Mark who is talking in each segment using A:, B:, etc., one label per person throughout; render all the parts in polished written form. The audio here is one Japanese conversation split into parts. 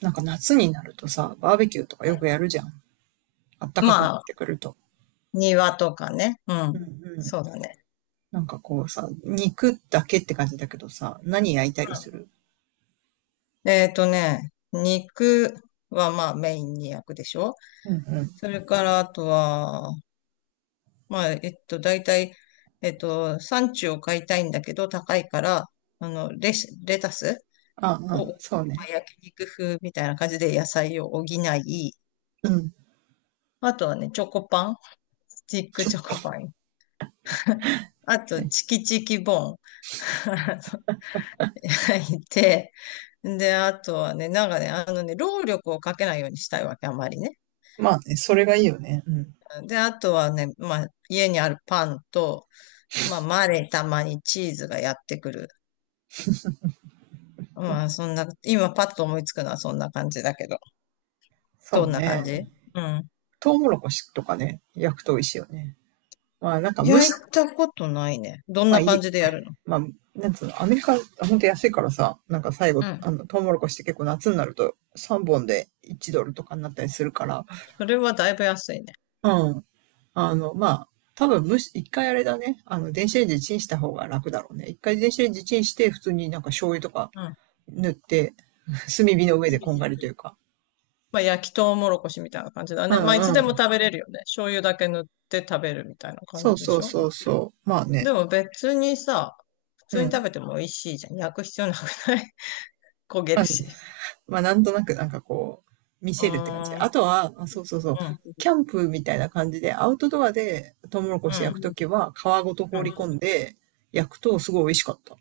A: なんか夏になるとさ、バーベキューとかよくやるじゃん。あったかくな
B: ま
A: っ
B: あ、
A: てくると。
B: 庭とかね。う
A: うん
B: ん。
A: うん。
B: そうだね。
A: なんかこうさ、肉だけって感じだけどさ、何焼いたりする。
B: うん肉はまあメインに焼くでしょ。
A: うんうん。
B: それからあとは、まあ、大体、産地を買いたいんだけど高いから、レタス
A: あ
B: を、
A: あ、
B: ま
A: そう
B: あ、
A: ね。
B: 焼肉風みたいな感じで野菜を補い、
A: うん。
B: あとはね、チョコパン、スティックチョコパン、あと、チキチキボーン。いて、で、あとはね、労力をかけないようにしたいわけ、あまりね。
A: まあね、それがいいよね。うん。
B: で、あとはね、まあ、家にあるパンと、まあ、マレーたまにチーズがやってくる。まあ、そんな、今パッと思いつくのはそんな感じだけど。
A: そ
B: ど
A: う
B: んな感
A: ね。
B: じ？うん。
A: トウモロコシとかね、焼くと美味しいよね。まあなんか蒸
B: 焼い
A: し、
B: たことないね。どん
A: まあ
B: な
A: い
B: 感
A: い、
B: じでやるの？
A: まあ、なんつうの、アメリカ、ほんと安いからさ、なんか最
B: う
A: 後、
B: ん。
A: トウモロコシって結構夏になると3本で1ドルとかになったりするから。
B: それはだいぶ安いね。
A: うん。まあ、多分むし、一回あれだね。電子レンジでチンした方が楽だろうね。一回電子レンジチンして、普通になんか醤油とか
B: うん。
A: 塗って、炭火の上でこんがりというか。
B: まあ、焼きとうもろこしみたいな感じだ
A: う
B: ね。まあ、いつ
A: ん
B: で
A: う
B: も
A: ん。
B: 食べれるよね。醤油だけ塗って食べるみたいな感
A: そ
B: じ
A: う
B: で
A: そ
B: し
A: う
B: ょ？
A: そうそう。まあね。
B: でも別にさ、普
A: う
B: 通に
A: ん。
B: 食べても美味しいじゃん。焼く必要なくない？ 焦げ
A: ま
B: る
A: あ、
B: し。
A: まあ、なんとなくなんかこう、見
B: うー
A: せるって感じ。
B: ん、う
A: あ
B: ん、
A: とは、あそうそうそう。キャンプみたいな感じで、アウトドアでトウモロコ
B: う
A: シ焼くと
B: ん、
A: きは皮ごと
B: う
A: 放
B: ん。
A: り込んで焼くとすごい美味しかった。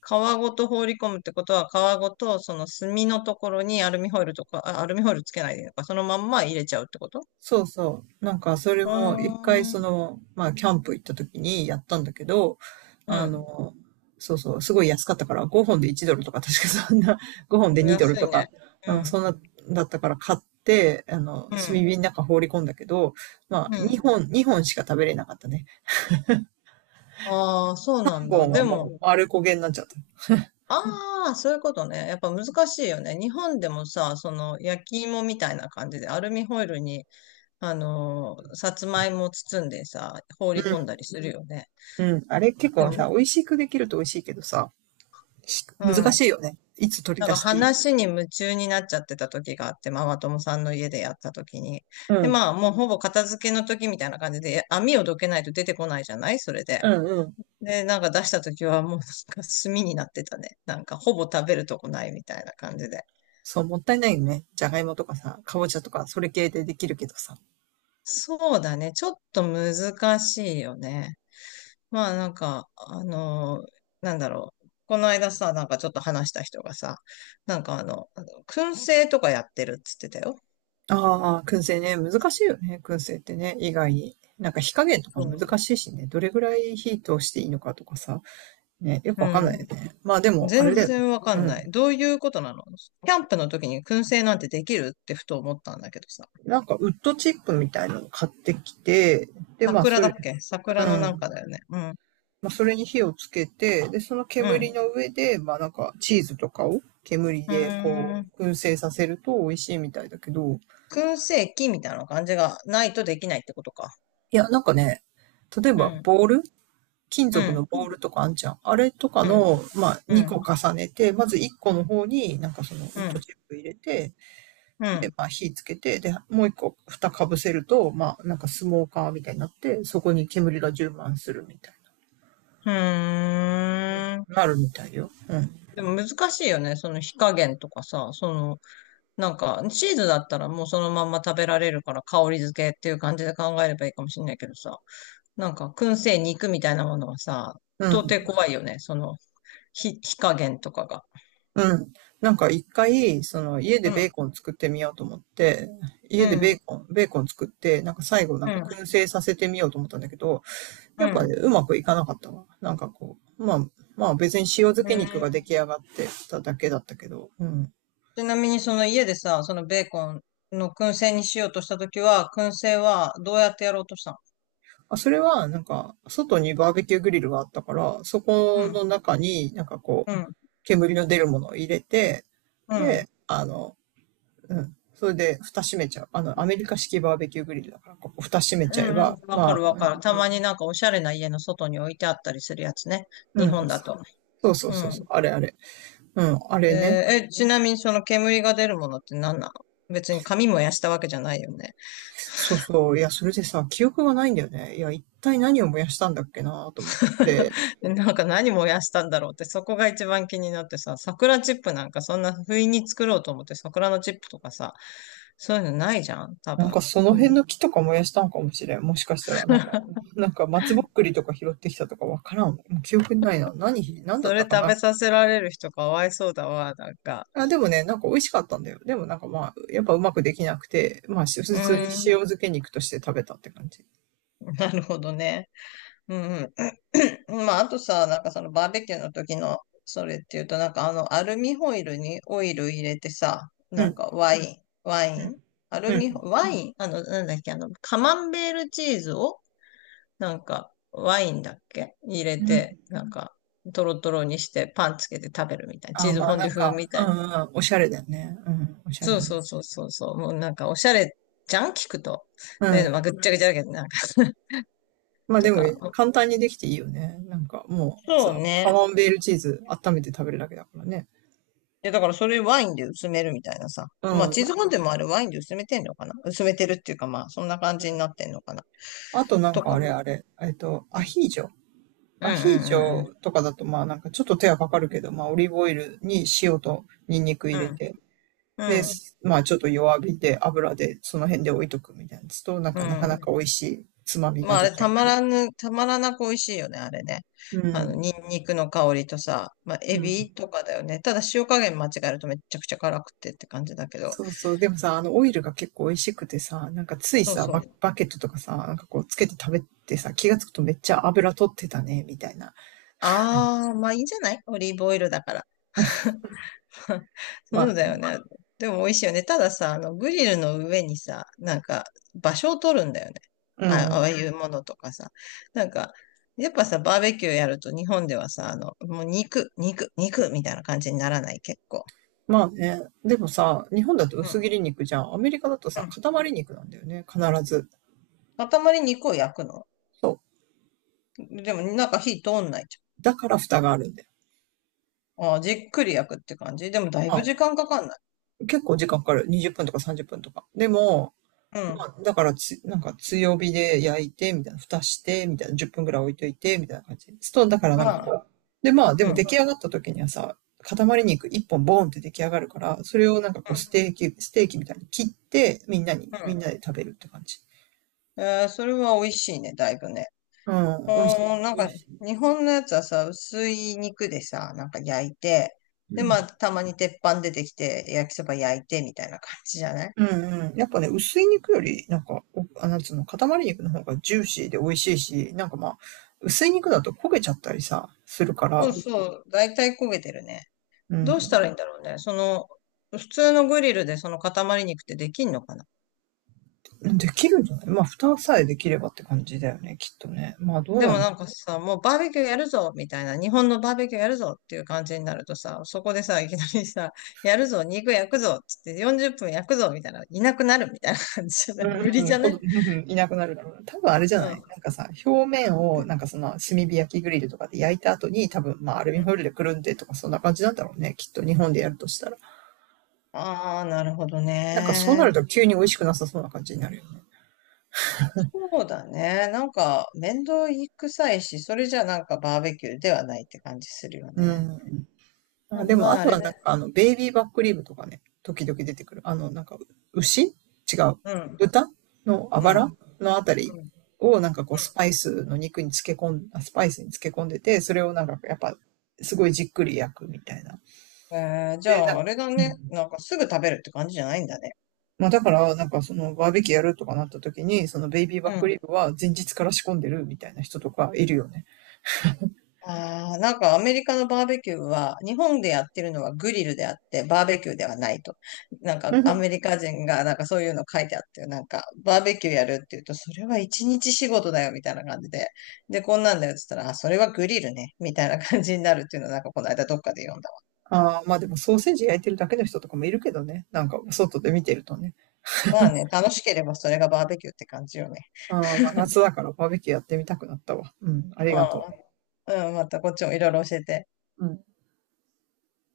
B: 皮ごと放り込むってことは、皮ごとその炭のところにアルミホイルとか、あアルミホイルつけないでいいのか、そのまんま入れちゃうってこと？
A: そうそう。なんか、それ
B: うー
A: も一回そ
B: ん、
A: の、まあ、キャンプ行った時にやったんだけど、
B: う
A: あ
B: ん。
A: の、そうそう、すごい安かったから、5本で1ドルとか、確かそんな、5本で2ドル
B: 安い
A: とか、
B: ね。う
A: うん、
B: ん、
A: そんな、だったから買って、
B: う
A: 炭
B: ん、
A: 火の中放り込んだけど、まあ、
B: うん。
A: 2本しか食べれなかったね。
B: ああ、そうなん
A: 5
B: だ。
A: 本は
B: で
A: もう、
B: も、
A: 丸焦げになっちゃった。
B: ああ、そういうことね。やっぱ難しいよね。日本でもさ、その焼き芋みたいな感じでアルミホイルにあの、さつまいも包んでさ、放り込んだりするよね。
A: うん、うん。あれ結
B: で
A: 構
B: も、
A: さ、美味しくできると美味しいけどさ、し
B: う
A: 難
B: ん。
A: しいよね。いつ取り
B: なん
A: 出
B: か
A: していい。
B: 話に夢中になっちゃってた時があって、ママ友さんの家でやった時に。
A: う
B: で、
A: ん、
B: まあ、もうほぼ片付けの時みたいな感じで、網をどけないと出てこないじゃないそれで。
A: うん、うん。
B: で、なんか出した時はもうなんか炭になってたね。なんかほぼ食べるとこないみたいな感じで。
A: そう、もったいないよね。じゃがいもとかさ、かぼちゃとか、それ系でできるけどさ。
B: そうだね。ちょっと難しいよね。まあなんか、あのーこの間さ、なんかちょっと話した人がさ、燻製とかやってるっつってたよ。
A: ああ、燻製ね。難しいよね。燻製ってね。意外に。なんか火加減とか
B: そ
A: 難しいしね。どれぐらい火通していいのかとかさ。ね、よく
B: う。
A: わかんないよ
B: う
A: ね。まあで
B: ん。
A: も、あ
B: 全
A: れだよね。
B: 然わか
A: う
B: んな
A: ん。
B: い。どういうことなの？キャンプの時に燻製なんてできるってふと思ったんだけどさ。
A: なんかウッドチップみたいなの買ってきて、で、まあそ
B: 桜だ
A: れ、
B: っけ？
A: う
B: 桜のなんか
A: ん。
B: だよね。うん。
A: まあそれに火をつけて、で、その
B: う
A: 煙
B: ん。
A: の上で、まあなんかチーズとかを煙
B: う
A: でこ
B: ーん。
A: う、燻製させると美味しいみたいだけど、
B: 燻製器みたいな感じがないとできないってことか。
A: いや、なんかね、例え
B: う
A: ば
B: ん。
A: ボール金
B: う
A: 属
B: ん。
A: のボールとかあんじゃん。あれとか
B: うん。
A: の、まあ、
B: う
A: 2
B: ん。
A: 個重ねて、まず1個の方になんかそのウ
B: う
A: ッド
B: ん。
A: チップ入れて、
B: う
A: で、
B: ん。
A: まあ、火つけて、で、もう1個蓋かぶせると、まあ、なんかスモーカーみたいになって、そこに煙が充満するみたい
B: うーん。
A: な、なるみたいよ。うん。
B: でも難しいよね。その火加減とかさ、その、なんか、チーズだったらもうそのまんま食べられるから香り付けっていう感じで考えればいいかもしれないけどさ、なんか、燻製肉みたいなものはさ、
A: う
B: 到底
A: ん。
B: 怖いよね。その、火加減とかが。
A: うん。なんか一回、その家で
B: う
A: ベー
B: ん、
A: コン作ってみようと思って、
B: う
A: 家でベー
B: ん、
A: コン、作って、なんか最後なん
B: う
A: か
B: ん、
A: 燻製させてみようと思ったんだけど、
B: う
A: やっぱ
B: ん。
A: ね、うまくいかなかったわ。なんかこう、まあ、まあ別に塩漬
B: う
A: け肉が出
B: ん。
A: 来上がってただけだったけど。うん。
B: ちなみにその家でさ、そのベーコンの燻製にしようとしたときは、燻製はどうやってやろうとしたの？
A: あそれは、なんか、外にバーベキューグリルがあったから、そ
B: う
A: こ
B: ん、
A: の中になんかこう、煙の出るものを入れて、
B: うん、
A: で、うん。それで、蓋閉めちゃう。アメリカ式バーベキューグリルだから、ここ蓋閉めち
B: う
A: ゃえ
B: んう
A: ば、
B: ん、わか
A: ま
B: るわ
A: あ。
B: かる。たまになんかおしゃれな家の外に置いてあったりするやつね。
A: うん
B: 日
A: うん。
B: 本だと。
A: そうそう
B: う
A: そうそ
B: ん。
A: う。あれあれ。うん、あ
B: え
A: れね。
B: ーえ、ちなみにその煙が出るものって何なの？別に紙燃やしたわけじゃないよね。
A: そうそう。いや、それでさ、記憶がないんだよね。いや、一体何を燃やしたんだっけなと思っ て。
B: でなんか何燃やしたんだろうって、そこが一番気になってさ、桜チップなんかそんな不意に作ろうと思って桜のチップとかさ、そういうのないじゃん、多
A: なん
B: 分。
A: かその
B: うん。
A: 辺の木とか燃やしたんかもしれん。もしかしたら、なんか、なんか松ぼっくりとか拾ってきたとかわからん。もう記憶にないな。何、何だ
B: そ
A: っ
B: れ
A: たか
B: 食
A: な。
B: べさせられる人かわいそうだわ、なんか。
A: あ、でもね、なんか美味しかったんだよ。でもなんかまあ、やっぱうまくできなくて、まあし
B: う
A: 普通に
B: ーん、
A: 塩漬け肉として食べたって感じ。
B: なるほどね。うん。うん。まあ、あとさ、なんかそのバーベキューの時のそれっていうと、なんかあのアルミホイルにオイル入れてさ、
A: う
B: なん
A: ん、
B: かワイン、ワ
A: う
B: イ
A: ん、
B: ン、アル
A: う
B: ミホ、
A: ん。
B: ワイン、あの、なんだっけ、あの、カマンベールチーズを、なんかワインだっけ入れ
A: う
B: て、
A: ん。
B: なんかトロトロにしてパンつけて食べるみたいな、チ
A: あ、
B: ーズ
A: ま
B: フ
A: あ
B: ォン
A: な
B: デュ
A: ん
B: 風
A: か、
B: み
A: う
B: たいな。
A: んうん、おしゃれだよね。うん、おしゃれ
B: そうそ
A: ね。
B: うそうそうそう、もうなんかおしゃれじゃん、聞くと。
A: う
B: だけど、ま
A: ん。
B: あ、ぐっちゃぐちゃだけど、なんか
A: まあで
B: と
A: も、
B: か。
A: 簡単にできていいよね。なんかもう
B: そう
A: さ、カ
B: ね。
A: マンベールチーズ温めて食べるだけだからね。
B: や、だからそれワインで薄めるみたいなさ。
A: う
B: まあ、
A: ん、
B: チ
A: ま
B: ー
A: あ
B: ズフォンデュもあれワインで薄めてんのかな？薄めてるっていうか、まあ、そんな感
A: う
B: じにな
A: ん、
B: ってんのかな
A: あとなん
B: と
A: かあ
B: か。
A: れあれ、アヒージョ。
B: うん。
A: ア
B: う
A: ヒージ
B: ん。うん。うん。
A: ョとかだとまあなんかちょっと手はかかるけど、まあオリーブオイルに塩とニンニク入れて、
B: う
A: で、
B: ん。
A: まあちょっと弱火で油でその辺で置いとくみたいなやつと、なん
B: う
A: かなか
B: ん。う
A: なか美
B: ん。
A: 味しいつまみ
B: ま
A: が
B: あ、あ
A: 出
B: れ、
A: 来上がる。
B: たまらなく美味しいよね、あれね。
A: う
B: あの、
A: ん。
B: ニンニクの香りとさ、まあ、
A: う
B: エ
A: ん。
B: ビとかだよね。ただ、塩加減間違えるとめっちゃくちゃ辛くてって感じだけど。
A: そうそう。でもさ、あのオイルが結構美味しくてさ、なんかつい
B: そう
A: さ、
B: そ
A: バ、
B: う。
A: バケットとかさ、なんかこうつけて食べてさ、気がつくとめっちゃ油取ってたね、みたいな。
B: ああ、まあいいんじゃない？オリーブオイルだから。そ
A: ま
B: う
A: あ
B: だ
A: ね。
B: よね。でも美味しいよね。たださ、あの、グリルの上にさ、なんか、場所を取るんだよね。
A: う
B: あ、あ
A: ん
B: あいうものとかさ。なんか、やっぱさ、バーベキューやると日本ではさ、あの、もう肉、肉、肉みたいな感じにならない、結構。
A: まあね、でもさ、日本だと
B: うん、
A: 薄切り肉じゃん。アメリカだと
B: う
A: さ、
B: ん。
A: 塊肉なんだよね、必ず。
B: 塊肉を焼くの？
A: そ
B: でも、なんか火通んないじ
A: う。だから蓋があるんだよ。
B: ゃん。ああ、じっくり焼くって感じ。でも、だい
A: ま
B: ぶ時
A: あ、
B: 間かかんない？
A: 結構時間かかる。20分とか30分とか。でも、
B: うん。
A: まあ、だからつ、なんか強火で焼いて、みたいな、蓋して、みたいな、10分ぐらい置いといて、みたいな感じ。そう、だからなんか
B: ま
A: こ
B: あ、
A: う。で、まあ、で
B: う
A: も
B: ん、う
A: 出
B: ん、
A: 来上がった時にはさ、塊肉1本ボーンって出来上がるから、それをなんかこうステーキみたいに切って、みんなに、
B: う
A: みん
B: ん。
A: なで食べるって感じ。
B: えーそれは美味しいね、だいぶね。
A: う
B: あ
A: ん、美味しい。
B: ーなん
A: 美
B: か、
A: 味しい。
B: 日本のやつはさ、薄い肉でさ、なんか焼いて、
A: う
B: で、まあ、
A: ん。
B: たまに鉄板出てきて、焼きそば焼いて、みたいな感じじゃない？
A: うんうん。やっぱね、薄い肉より、なんか、なんつうの、塊肉の方がジューシーで美味しいし、なんかまあ、薄い肉だと焦げちゃったりさ、するか
B: そう
A: ら。
B: そう、だいたい焦げてるね。
A: う
B: どうしたら
A: ん。
B: いいんだろうね。その、普通のグリルでその塊肉ってできんのかな？
A: できるんじゃない。まあ、蓋さえできればって感じだよね、きっとね。まあ、どう
B: で
A: な
B: も
A: んだ。
B: なんかさ、もうバーベキューやるぞみたいな、日本のバーベキューやるぞっていう感じになるとさ、そこでさ、いきなりさ、やるぞ、肉焼くぞっつって40分焼くぞみたいな、いなくなるみたいな感じじゃない？無
A: う
B: 理
A: んう
B: じ
A: ん、
B: ゃね？
A: うん、いなくなるだろうな。多分あれじゃ
B: う
A: ない
B: ん。
A: なんかさ、表面を、なんかその、炭火焼きグリルとかで焼いた後に、多分、まあ、アルミホイルでくるんでとか、そんな感じなんだろうね。きっと、日本でやるとしたら。
B: ああ、なるほど
A: なんか、そうな
B: ね。
A: ると急に美味しくなさそうな感じになるよね。
B: そうだね。なんか、面倒くさいし、それじゃなんかバーベキューではないって感じするよ
A: う
B: ね。
A: ん。
B: で
A: あ、
B: も
A: でも、
B: ま
A: あ
B: あ、あ
A: と
B: れ
A: は
B: ね。
A: なんか、ベイビーバックリブとかね、時々出てくる。なんか、牛違う。
B: うん、
A: 豚のあ
B: う
A: ばら
B: ん、
A: のあたり
B: うん、う
A: をなんかこう、スパイスに漬け込んでて、それをなんか、やっぱ、すごいじっくり焼くみたいな。
B: ん。えーじゃ
A: で、なん
B: あ、あ
A: か、
B: れだ
A: う
B: ね。
A: ん、
B: なんかすぐ食べるって感じじゃないんだね。
A: まあだから、なんかそのバーベキューやるとかなった時に、そのベイビー
B: う
A: バックリ
B: ん。
A: ブは前日から仕込んでるみたいな人とかいるよね。
B: ああ、なんかアメリカのバーベキューは、日本でやってるのはグリルであって、バーベキューではないと。なんかアメリ カ人がなんかそういうの書いてあって、なんかバーベキューやるって言うと、それは一日仕事だよみたいな感じで。で、こんなんだよって言ったら、あ、それはグリルね、みたいな感じになるっていうのはなんかこの間どっかで読んだわ。
A: ああ、まあでもソーセージ焼いてるだけの人とかもいるけどね。なんか外で見てるとね。
B: まあね、楽しければそれがバーベキューって感じよね。
A: ああ、まあ、夏だからバーベキューやってみたくなったわ。うん、ありがと
B: うん、うん、またこっちもいろいろ教えて。
A: う。うん。